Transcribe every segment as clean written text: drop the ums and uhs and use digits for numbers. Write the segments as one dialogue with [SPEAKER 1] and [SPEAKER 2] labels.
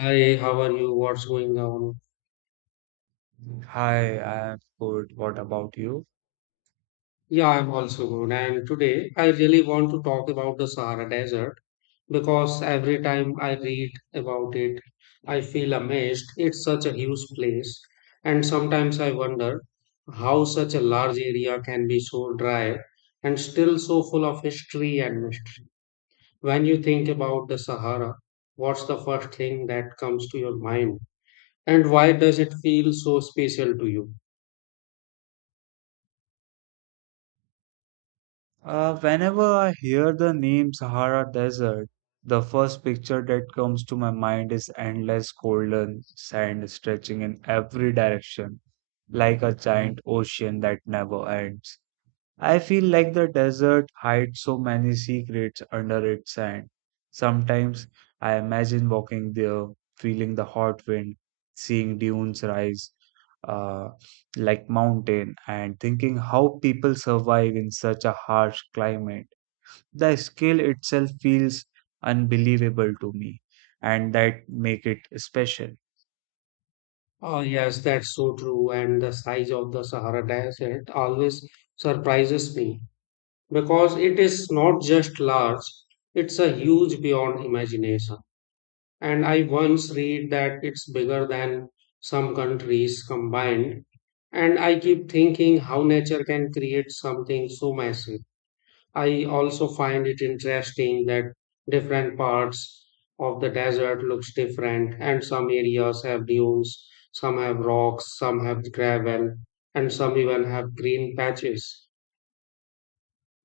[SPEAKER 1] Hi, how are you? What's going on?
[SPEAKER 2] Hi, I am good. What about you?
[SPEAKER 1] Yeah, I'm also good. And today I really want to talk about the Sahara Desert because every time I read about it, I feel amazed. It's such a huge place. And sometimes I wonder how such a large area can be so dry and still so full of history and mystery. When you think about the Sahara, what's the first thing that comes to your mind? And why does it feel so special to you?
[SPEAKER 2] Whenever I hear the name Sahara Desert, the first picture that comes to my mind is endless golden sand stretching in every direction, like a giant ocean that never ends. I feel like the desert hides so many secrets under its sand. Sometimes I imagine walking there, feeling the hot wind, seeing dunes rise uh, like mountain, and thinking how people survive in such a harsh climate. The scale itself feels unbelievable to me, and that make it special.
[SPEAKER 1] Oh, yes, that's so true. And the size of the Sahara Desert always surprises me because it is not just large, it's a huge beyond imagination. And I once read that it's bigger than some countries combined. And I keep thinking how nature can create something so massive. I also find it interesting that different parts of the desert looks different and some areas have dunes, some have rocks, some have gravel, and some even have green patches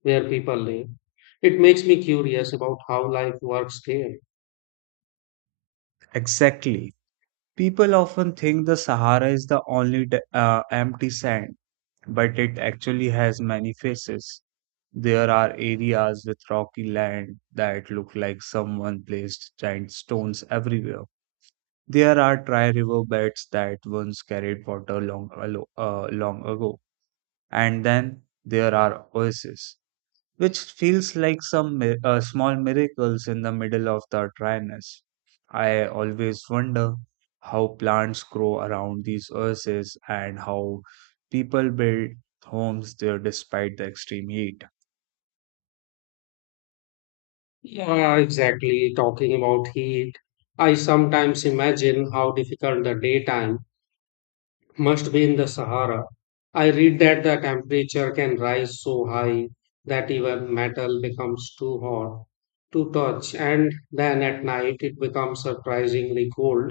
[SPEAKER 1] where people live. It makes me curious about how life works there.
[SPEAKER 2] Exactly. People often think the Sahara is the only empty sand, but it actually has many faces. There are areas with rocky land that look like someone placed giant stones everywhere. There are dry river beds that once carried water long ago. And then there are oases which feels like some small miracles in the middle of the dryness. I always wonder how plants grow around these oases and how people build homes there despite the extreme heat.
[SPEAKER 1] Yeah, exactly. Talking about heat, I sometimes imagine how difficult the daytime must be in the Sahara. I read that the temperature can rise so high that even metal becomes too hot to touch, and then at night it becomes surprisingly cold,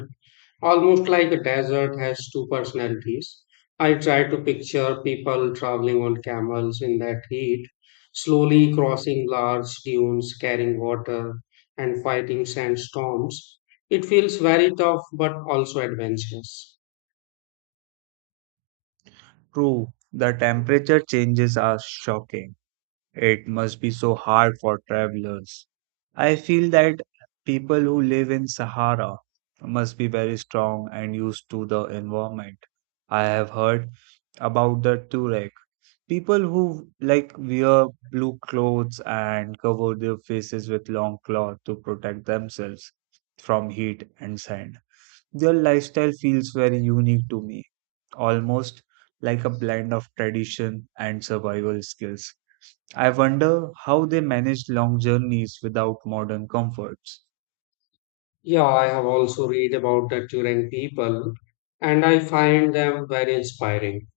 [SPEAKER 1] almost like a desert has two personalities. I try to picture people traveling on camels in that heat, slowly crossing large dunes, carrying water, and fighting sandstorms. It feels very tough but also adventurous.
[SPEAKER 2] True, the temperature changes are shocking. It must be so hard for travelers. I feel that people who live in Sahara must be very strong and used to the environment. I have heard about the Tuareg. People who like wear blue clothes and cover their faces with long cloth to protect themselves from heat and sand. Their lifestyle feels very unique to me, almost like a blend of tradition and survival skills. I wonder how they managed long journeys without modern comforts.
[SPEAKER 1] Yeah, I have also read about the Turan people and I find them very inspiring.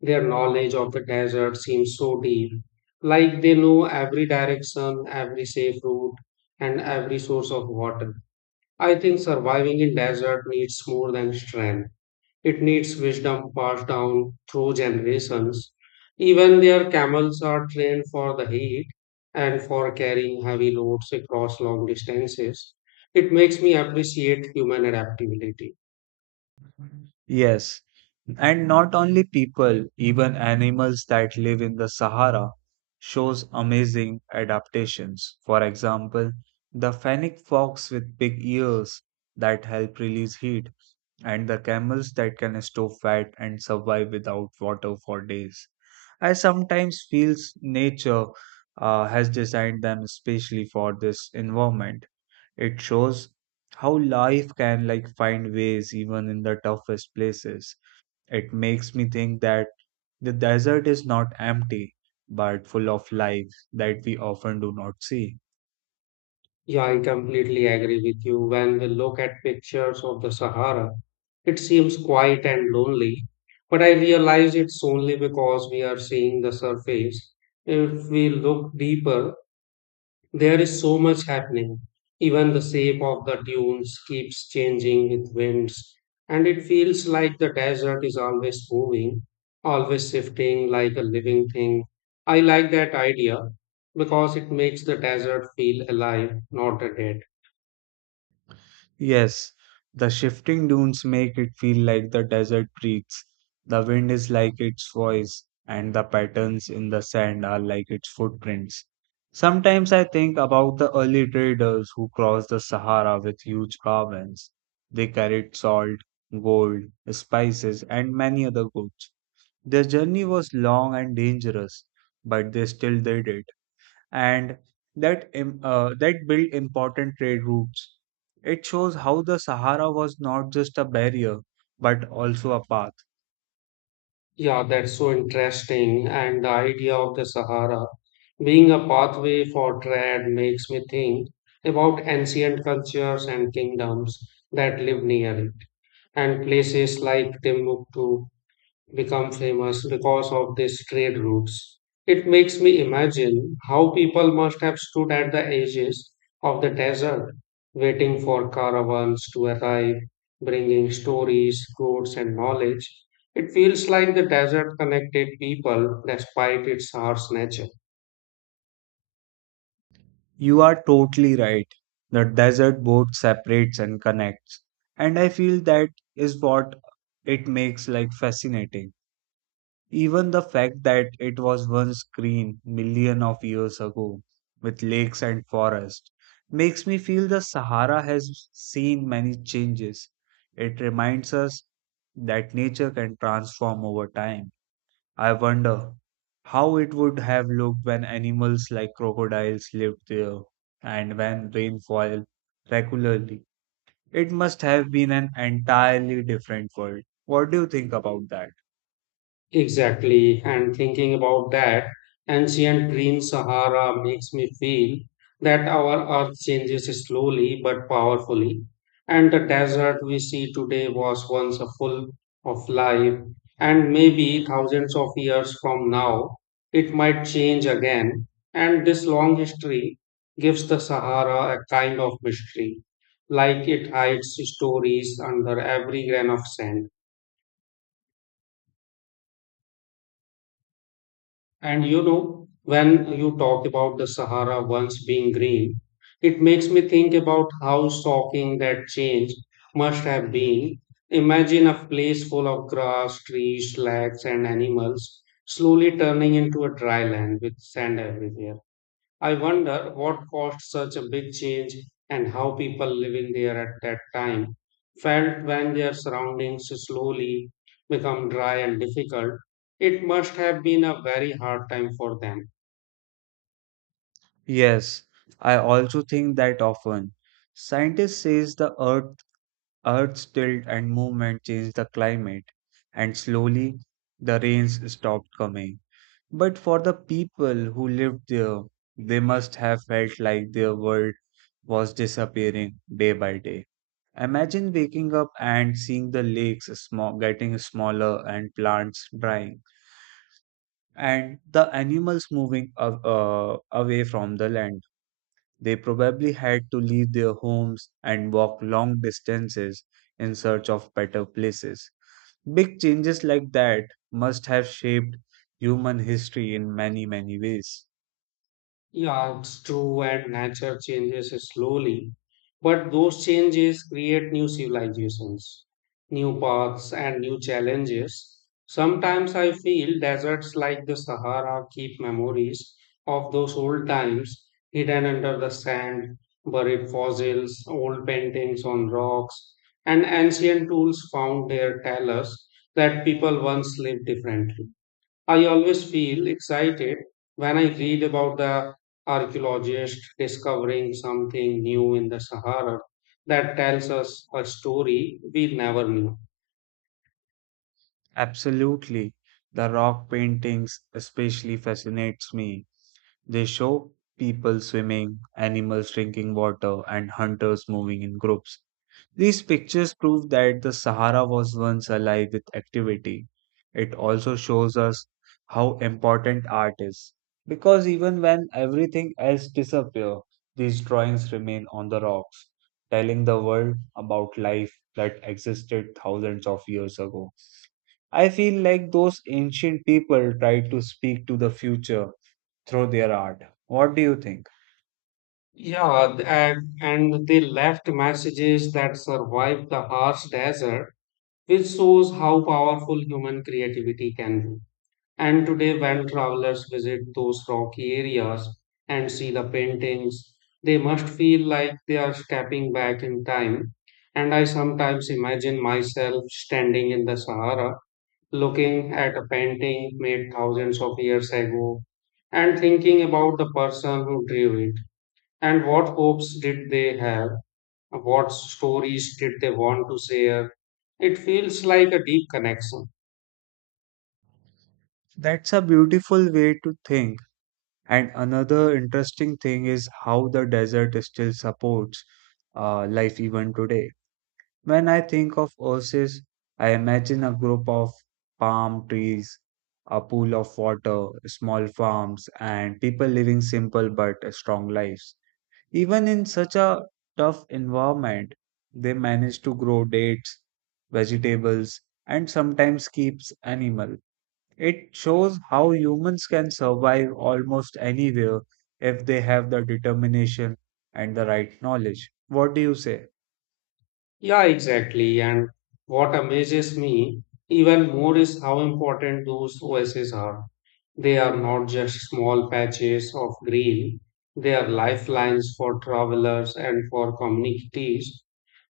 [SPEAKER 1] Their knowledge of the desert seems so deep, like they know every direction, every safe route, and every source of water. I think surviving in desert needs more than strength. It needs wisdom passed down through generations. Even their camels are trained for the heat and for carrying heavy loads across long distances. It makes me appreciate human adaptability.
[SPEAKER 2] Yes, and not only people, even animals that live in the Sahara shows amazing adaptations. For example, the fennec fox with big ears that help release heat, and the camels that can store fat and survive without water for days. I sometimes feel nature has designed them especially for this environment. It shows how life can like find ways even in the toughest places. It makes me think that the desert is not empty, but full of life that we often do not see.
[SPEAKER 1] Yeah, I completely agree with you. When we look at pictures of the Sahara, it seems quiet and lonely, but I realize it's only because we are seeing the surface. If we look deeper, there is so much happening. Even the shape of the dunes keeps changing with winds, and it feels like the desert is always moving, always shifting like a living thing. I like that idea because it makes the desert feel alive, not dead.
[SPEAKER 2] Yes, the shifting dunes make it feel like the desert breathes. The wind is like its voice, and the patterns in the sand are like its footprints. Sometimes I think about the early traders who crossed the Sahara with huge caravans. They carried salt, gold, spices, and many other goods. Their journey was long and dangerous, but they still did it, and that built important trade routes. It shows how the Sahara was not just a barrier but also a path.
[SPEAKER 1] Yeah, that's so interesting. And the idea of the Sahara being a pathway for trade makes me think about ancient cultures and kingdoms that live near it, and places like Timbuktu become famous because of these trade routes. It makes me imagine how people must have stood at the edges of the desert, waiting for caravans to arrive, bringing stories, goods, and knowledge. It feels like the desert connected people despite its harsh nature.
[SPEAKER 2] You are totally right. The desert both separates and connects, and I feel that is what it makes like fascinating. Even the fact that it was once green million of years ago with lakes and forests makes me feel the Sahara has seen many changes. It reminds us that nature can transform over time. I wonder how it would have looked when animals like crocodiles lived there and when rain fell regularly. It must have been an entirely different world. What do you think about that?
[SPEAKER 1] Exactly. And thinking about that ancient green Sahara makes me feel that our earth changes slowly but powerfully. And the desert we see today was once a full of life. And maybe thousands of years from now, it might change again. And this long history gives the Sahara a kind of mystery, like it hides stories under every grain of sand. And you know, when you talk about the Sahara once being green, it makes me think about how shocking that change must have been. Imagine a place full of grass, trees, lakes, and animals slowly turning into a dry land with sand everywhere. I wonder what caused such a big change and how people living there at that time felt when their surroundings slowly become dry and difficult. It must have been a very hard time for them.
[SPEAKER 2] Yes, I also think that often. Scientists says the earth's tilt and movement changed the climate, and slowly the rains stopped coming. But for the people who lived there, they must have felt like their world was disappearing day by day. Imagine waking up and seeing the lakes small, getting smaller, and plants drying and the animals moving away from the land. They probably had to leave their homes and walk long distances in search of better places. Big changes like that must have shaped human history in many, many ways.
[SPEAKER 1] Yeah, it's true, and nature changes slowly, but those changes create new civilizations, new paths, and new challenges. Sometimes I feel deserts like the Sahara keep memories of those old times hidden under the sand, buried fossils, old paintings on rocks, and ancient tools found there tell us that people once lived differently. I always feel excited when I read about the archaeologist discovering something new in the Sahara that tells us a story we never knew.
[SPEAKER 2] Absolutely. The rock paintings especially fascinates me. They show people swimming, animals drinking water, and hunters moving in groups. These pictures prove that the Sahara was once alive with activity. It also shows us how important art is, because even when everything else disappears, these drawings remain on the rocks, telling the world about life that existed thousands of years ago. I feel like those ancient people tried to speak to the future through their art. What do you think?
[SPEAKER 1] Yeah, and they left messages that survived the harsh desert, which shows how powerful human creativity can be. And today, when travelers visit those rocky areas and see the paintings, they must feel like they are stepping back in time. And I sometimes imagine myself standing in the Sahara, looking at a painting made thousands of years ago, and thinking about the person who drew it, and what hopes did they have, what stories did they want to share. It feels like a deep connection.
[SPEAKER 2] That's a beautiful way to think. And another interesting thing is how the desert still supports life even today. When I think of oasis, I imagine a group of palm trees, a pool of water, small farms, and people living simple but strong lives. Even in such a tough environment, they manage to grow dates, vegetables, and sometimes keeps animal. It shows how humans can survive almost anywhere if they have the determination and the right knowledge. What do you say?
[SPEAKER 1] Yeah, exactly. And what amazes me even more is how important those oases are. They are not just small patches of green, they are lifelines for travelers and for communities.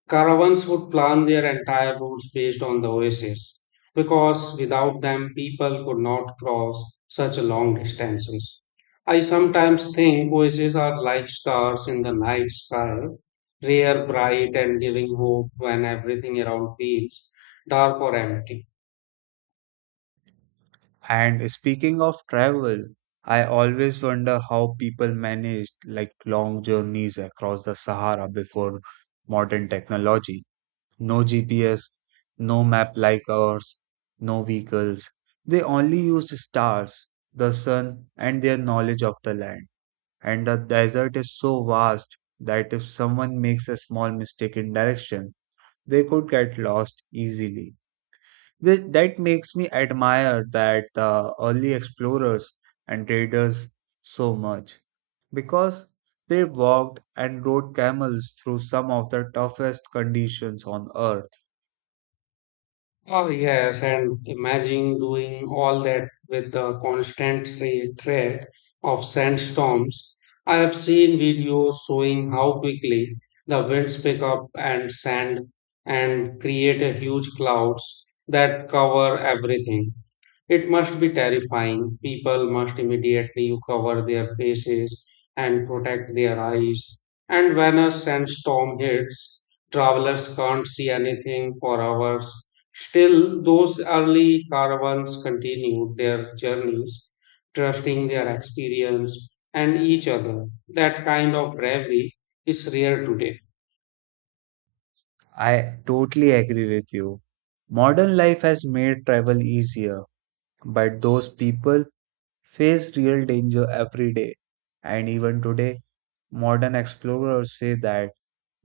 [SPEAKER 1] Caravans would plan their entire routes based on the oases, because without them, people could not cross such long distances. I sometimes think oases are like stars in the night sky, rare, bright, and giving hope when everything around feels dark or empty.
[SPEAKER 2] And speaking of travel, I always wonder how people managed like long journeys across the Sahara before modern technology. No GPS, no map like ours, no vehicles. They only used stars, the sun, and their knowledge of the land. And the desert is so vast that if someone makes a small mistake in direction, they could get lost easily. That makes me admire that the early explorers and traders so much, because they walked and rode camels through some of the toughest conditions on earth.
[SPEAKER 1] Oh, yes, and imagine doing all that with the constant threat of sandstorms. I have seen videos showing how quickly the winds pick up and sand and create a huge clouds that cover everything. It must be terrifying. People must immediately cover their faces and protect their eyes. And when a sandstorm hits, travelers can't see anything for hours. Still, those early caravans continued their journeys, trusting their experience and each other. That kind of bravery is rare today.
[SPEAKER 2] I totally agree with you. Modern life has made travel easier, but those people face real danger every day. And even today, modern explorers say that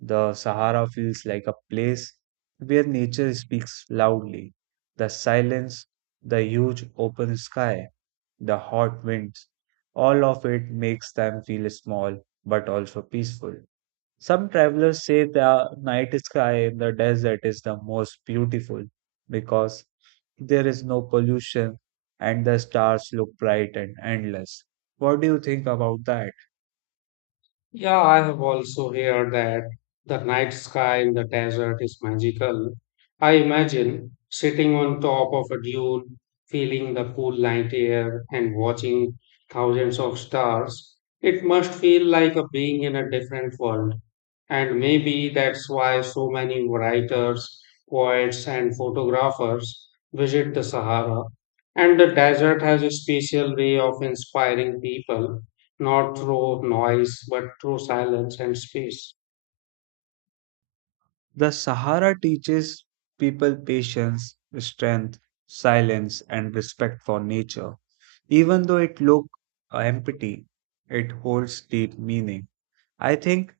[SPEAKER 2] the Sahara feels like a place where nature speaks loudly. The silence, the huge open sky, the hot winds, all of it makes them feel small but also peaceful. Some travelers say the night sky in the desert is the most beautiful because there is no pollution, and the stars look bright and endless. What do you think about that?
[SPEAKER 1] Yeah, I have also heard that the night sky in the desert is magical. I imagine sitting on top of a dune, feeling the cool night air, and watching thousands of stars. It must feel like a being in a different world. And maybe that's why so many writers, poets, and photographers visit the Sahara. And the desert has a special way of inspiring people not through noise but through silence and space.
[SPEAKER 2] The Sahara teaches people patience, strength, silence, and respect for nature. Even though it looks empty, it holds deep meaning. I think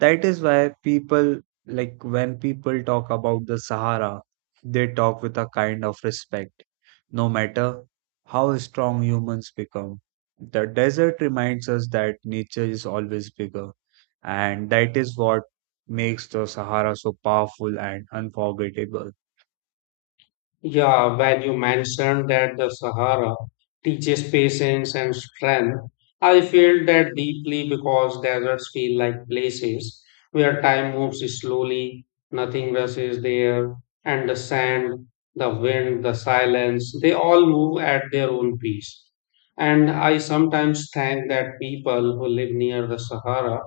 [SPEAKER 2] that is why people, like, when people talk about the Sahara, they talk with a kind of respect. No matter how strong humans become, the desert reminds us that nature is always bigger, and that is what makes the Sahara so powerful and unforgettable.
[SPEAKER 1] Yeah, when you mentioned that the Sahara teaches patience and strength, I feel that deeply because deserts feel like places where time moves slowly, nothing rushes there, and the sand, the wind, the silence, they all move at their own pace. And I sometimes think that people who live near the Sahara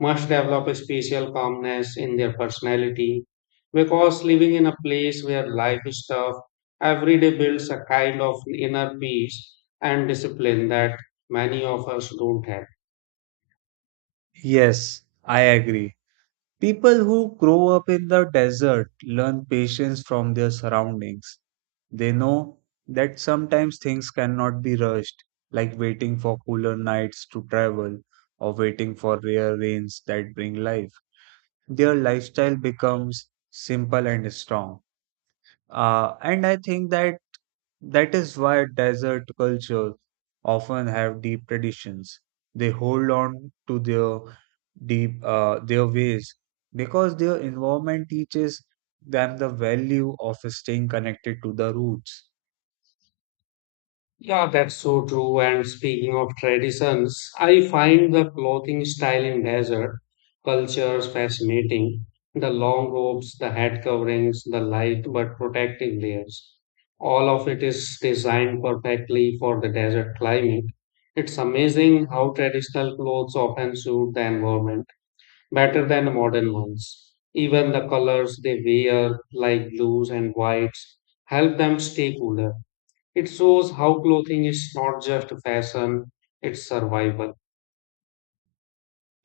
[SPEAKER 1] must develop a special calmness in their personality because living in a place where life is tough every day builds a kind of inner peace and discipline that many of us don't have.
[SPEAKER 2] Yes, I agree. People who grow up in the desert learn patience from their surroundings. They know that sometimes things cannot be rushed, like waiting for cooler nights to travel or waiting for rare rains that bring life. Their lifestyle becomes simple and strong. And I think that that is why desert cultures often have deep traditions. They hold on to their deep their ways because their environment teaches them the value of staying connected to the roots.
[SPEAKER 1] Yeah, that's so true. And speaking of traditions, I find the clothing style in desert cultures fascinating. The long robes, the head coverings, the light but protective layers. All of it is designed perfectly for the desert climate. It's amazing how traditional clothes often suit the environment better than modern ones. Even the colors they wear, like blues and whites, help them stay cooler. It shows how clothing is not just fashion, it's survival.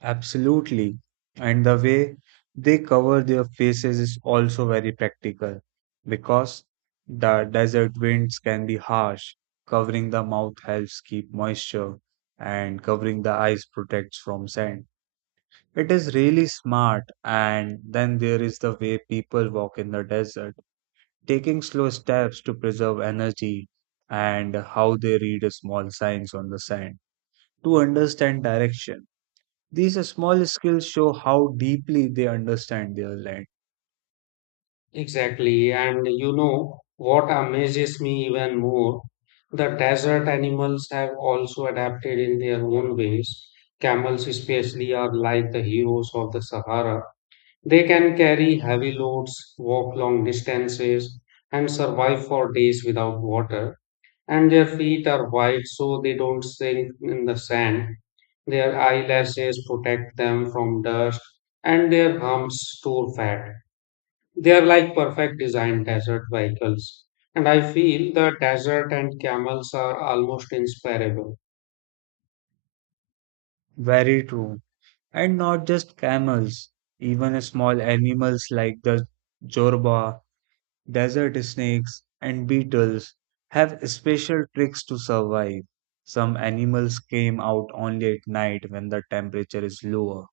[SPEAKER 2] Absolutely. And the way they cover their faces is also very practical, because the desert winds can be harsh. Covering the mouth helps keep moisture, and covering the eyes protects from sand. It is really smart. And then there is the way people walk in the desert, taking slow steps to preserve energy, and how they read small signs on the sand to understand direction. These small skills show how deeply they understand their land.
[SPEAKER 1] Exactly. And you know what amazes me even more? The desert animals have also adapted in their own ways. Camels, especially, are like the heroes of the Sahara. They can carry heavy loads, walk long distances, and survive for days without water. And their feet are wide so they don't sink in the sand. Their eyelashes protect them from dust, and their humps store fat. They are like perfect design desert vehicles. And I feel the desert and camels are almost inseparable.
[SPEAKER 2] Very true. And not just camels, even small animals like the jorba, desert snakes, and beetles have special tricks to survive. Some animals came out only at night when the temperature is lower.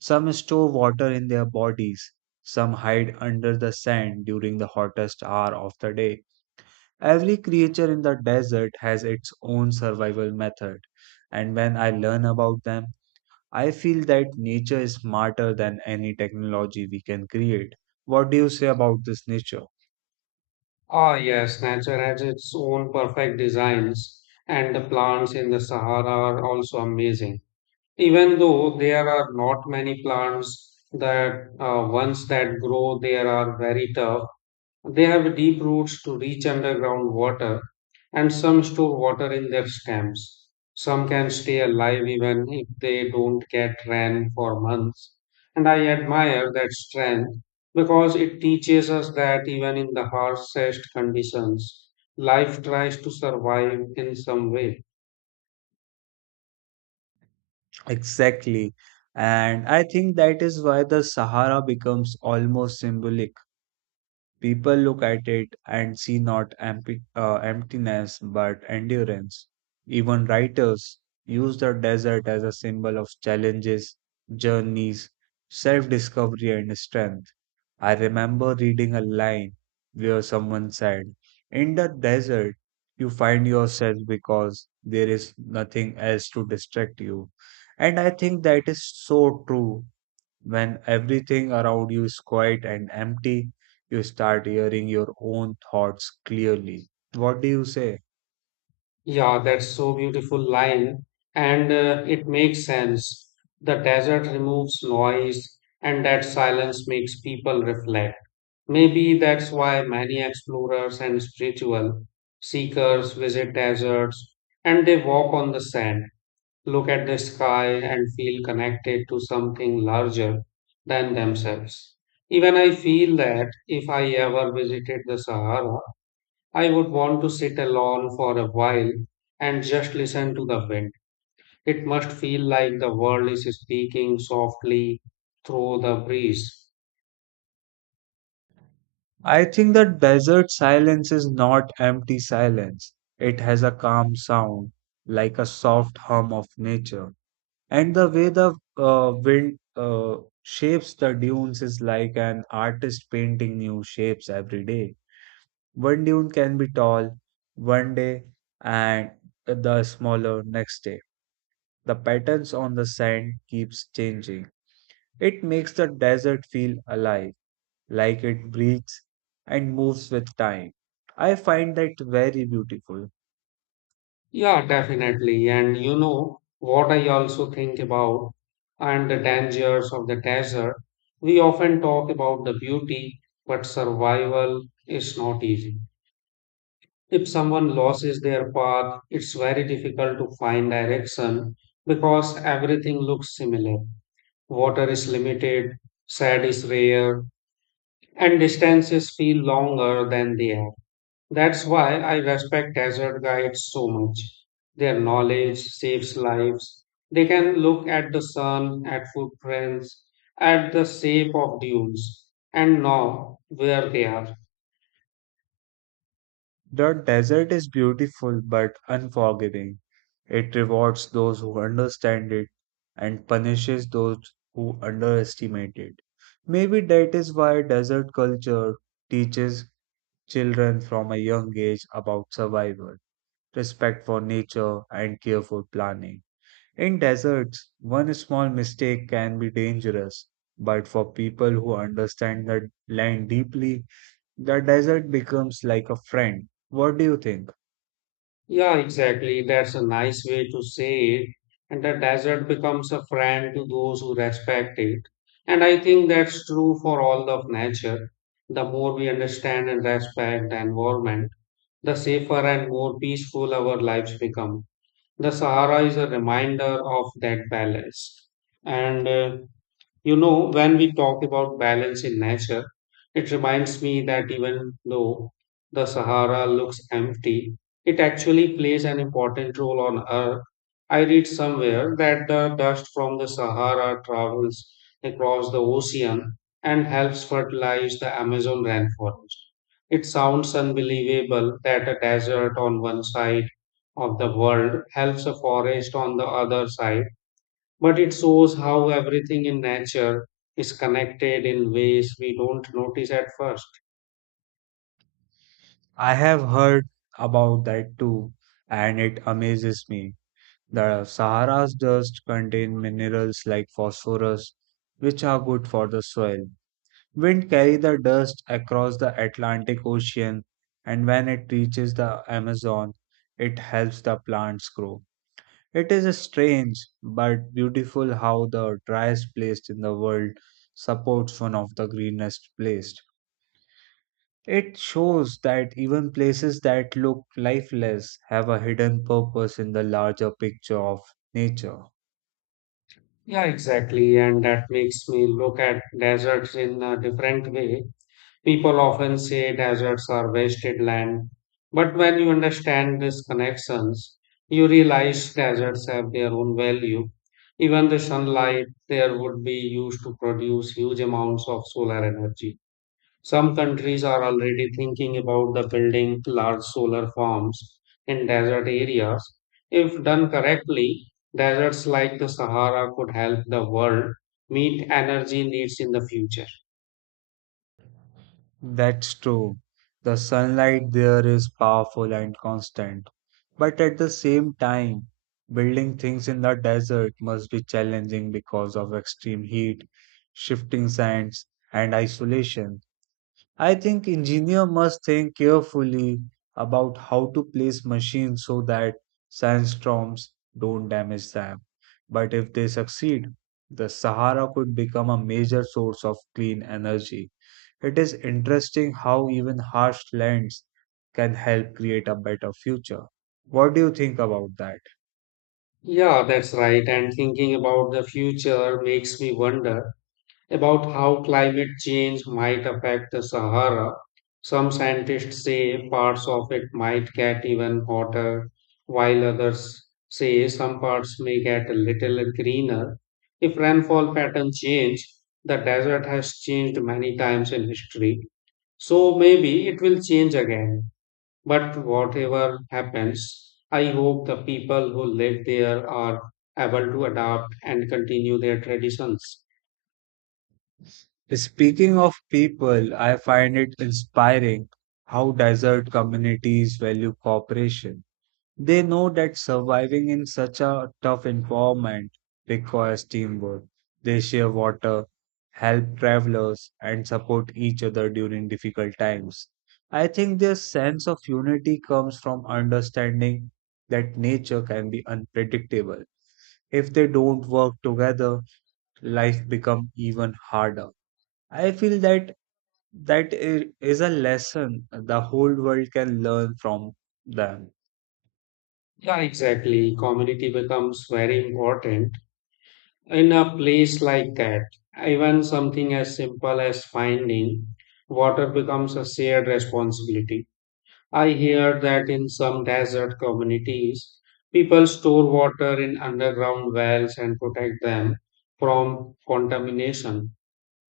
[SPEAKER 2] Some store water in their bodies. Some hide under the sand during the hottest hour of the day. Every creature in the desert has its own survival method, and when I learn about them, I feel that nature is smarter than any technology we can create. What do you say about this nature?
[SPEAKER 1] Ah, yes, nature has its own perfect designs, and the plants in the Sahara are also amazing. Even though there are not many plants that ones that grow there are very tough, they have deep roots to reach underground water, and some store water in their stems. Some can stay alive even if they don't get rain for months. And I admire that strength because it teaches us that even in the harshest conditions, life tries to survive in some way.
[SPEAKER 2] Exactly. And I think that is why the Sahara becomes almost symbolic. People look at it and see not emptiness but endurance. Even writers use the desert as a symbol of challenges, journeys, self discovery, and strength. I remember reading a line where someone said, "In the desert, you find yourself because there is nothing else to distract you." And I think that is so true. When everything around you is quiet and empty, you start hearing your own thoughts clearly. What do you say?
[SPEAKER 1] Yeah, that's so beautiful line, and it makes sense. The desert removes noise, and that silence makes people reflect. Maybe that's why many explorers and spiritual seekers visit deserts and they walk on the sand, look at the sky, and feel connected to something larger than themselves. Even I feel that if I ever visited the Sahara, I would want to sit alone for a while and just listen to the wind. It must feel like the world is speaking softly through the breeze.
[SPEAKER 2] I think that desert silence is not empty silence. It has a calm sound, like a soft hum of nature. And the way the wind shapes the dunes is like an artist painting new shapes every day. One dune can be tall one day and the smaller next day. The patterns on the sand keeps changing. It makes the desert feel alive, like it breathes and moves with time. I find that very beautiful.
[SPEAKER 1] Yeah, definitely. And you know what I also think about and the dangers of the desert. We often talk about the beauty, but survival is not easy. If someone loses their path, it's very difficult to find direction because everything looks similar. Water is limited, sand is rare, and distances feel longer than they are. That's why I respect desert guides so much. Their knowledge saves lives. They can look at the sun, at footprints, at the shape of dunes, and know where they are.
[SPEAKER 2] The desert is beautiful but unforgiving. It rewards those who understand it and punishes those who underestimate it. Maybe that is why desert culture teaches children from a young age about survival, respect for nature, and careful planning. In deserts, one small mistake can be dangerous, but for people who understand the land deeply, the desert becomes like a friend. What do you think?
[SPEAKER 1] Yeah, exactly. That's a nice way to say it. And the desert becomes a friend to those who respect it. And I think that's true for all of nature. The more we understand and respect the environment, the safer and more peaceful our lives become. The Sahara is a reminder of that balance. And you know, when we talk about balance in nature, it reminds me that even though the Sahara looks empty, it actually plays an important role on Earth. I read somewhere that the dust from the Sahara travels across the ocean and helps fertilize the Amazon rainforest. It sounds unbelievable that a desert on one side of the world helps a forest on the other side but it shows how everything in nature is connected in ways we don't notice at first.
[SPEAKER 2] I have heard about that too, and it amazes me. The Sahara's dust contain minerals like phosphorus, which are good for the soil. Wind carry the dust across the Atlantic Ocean, and when it reaches the Amazon, it helps the plants grow. It is strange but beautiful how the driest place in the world supports one of the greenest places. It shows that even places that look lifeless have a hidden purpose in the larger picture of nature.
[SPEAKER 1] Yeah, exactly. And that makes me look at deserts in a different way. People often say deserts are wasted land. But when you understand these connections, you realize deserts have their own value. Even the sunlight there would be used to produce huge amounts of solar energy. Some countries are already thinking about the building large solar farms in desert areas. If done correctly, deserts like the Sahara could help the world meet energy needs in the future.
[SPEAKER 2] That's true. The sunlight there is powerful and constant. But at the same time, building things in the desert must be challenging because of extreme heat, shifting sands, and isolation. I think engineer must think carefully about how to place machines so that sandstorms don't damage them. But if they succeed, the Sahara could become a major source of clean energy. It is interesting how even harsh lands can help create a better future. What do you think about that?
[SPEAKER 1] Yeah, that's right. And thinking about the future makes me wonder about how climate change might affect the Sahara. Some scientists say parts of it might get even hotter, while others say some parts may get a little greener. If rainfall patterns change, the desert has changed many times in history, so maybe it will change again. But whatever happens, I hope the people who live there are able to adapt and continue their traditions.
[SPEAKER 2] Speaking of people, I find it inspiring how desert communities value cooperation. They know that surviving in such a tough environment requires teamwork. They share water, help travelers, and support each other during difficult times. I think their sense of unity comes from understanding that nature can be unpredictable. If they don't work together, life becomes even harder. I feel that is a lesson the whole world can learn from them.
[SPEAKER 1] Yeah, exactly. Community becomes very important in a place like that. Even something as simple as finding water becomes a shared responsibility. I hear that in some desert communities, people store water in underground wells and protect them from contamination.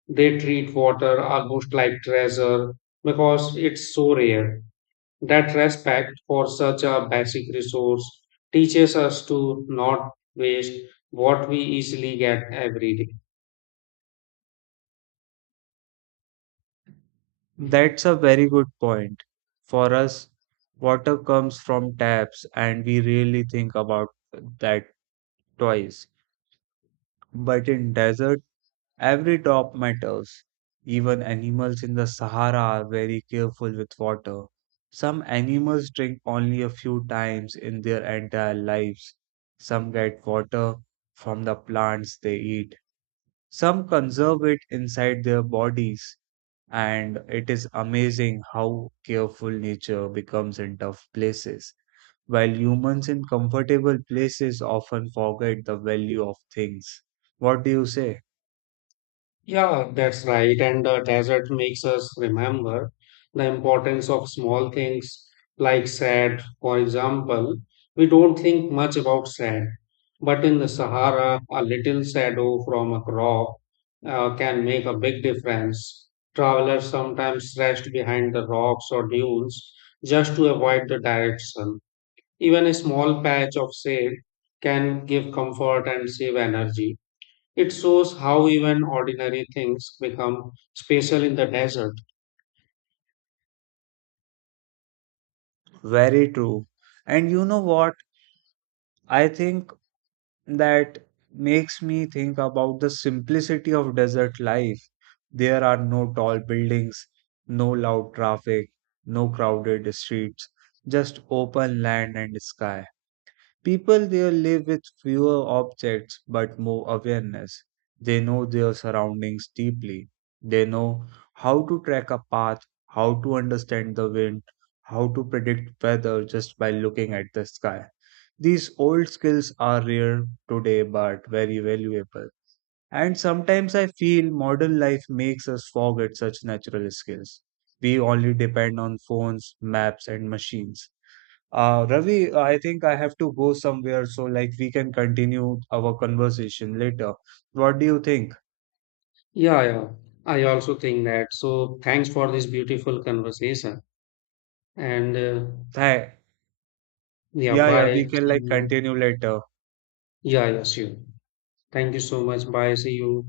[SPEAKER 1] They treat water almost like treasure because it's so rare. That respect for such a basic resource teaches us to not waste what we easily get every day.
[SPEAKER 2] That's a very good point. For us, water comes from taps and we really think about that twice. But in desert, every drop matters. Even animals in the Sahara are very careful with water. Some animals drink only a few times in their entire lives. Some get water from the plants they eat. Some conserve it inside their bodies, and it is amazing how careful nature becomes in tough places, while humans in comfortable places often forget the value of things. What do you say?
[SPEAKER 1] Yeah, that's right. And the desert makes us remember the importance of small things like sand. For example, we don't think much about sand, but in the Sahara, a little shadow from a crop can make a big difference. Travelers sometimes rest behind the rocks or dunes just to avoid the direct sun. Even a small patch of shade can give comfort and save energy. It shows how even ordinary things become special in the desert.
[SPEAKER 2] Very true. And you know what? I think that makes me think about the simplicity of desert life. There are no tall buildings, no loud traffic, no crowded streets, just open land and sky. People there live with fewer objects but more awareness. They know their surroundings deeply. They know how to track a path, how to understand the wind, how to predict weather just by looking at the sky. These old skills are rare today but very valuable. And sometimes I feel modern life makes us forget such natural skills. We only depend on phones, maps, and machines. Ravi, I think I have to go somewhere, so like we can continue our conversation later. What do you think?
[SPEAKER 1] Yeah, yeah. I also think that. So thanks for this beautiful conversation. And
[SPEAKER 2] Hey,
[SPEAKER 1] Yeah,
[SPEAKER 2] yeah, yeah, we
[SPEAKER 1] bye.
[SPEAKER 2] can
[SPEAKER 1] See
[SPEAKER 2] like
[SPEAKER 1] you.
[SPEAKER 2] continue later.
[SPEAKER 1] Yeah, yeah, sure. Thank you so much. Bye. See you.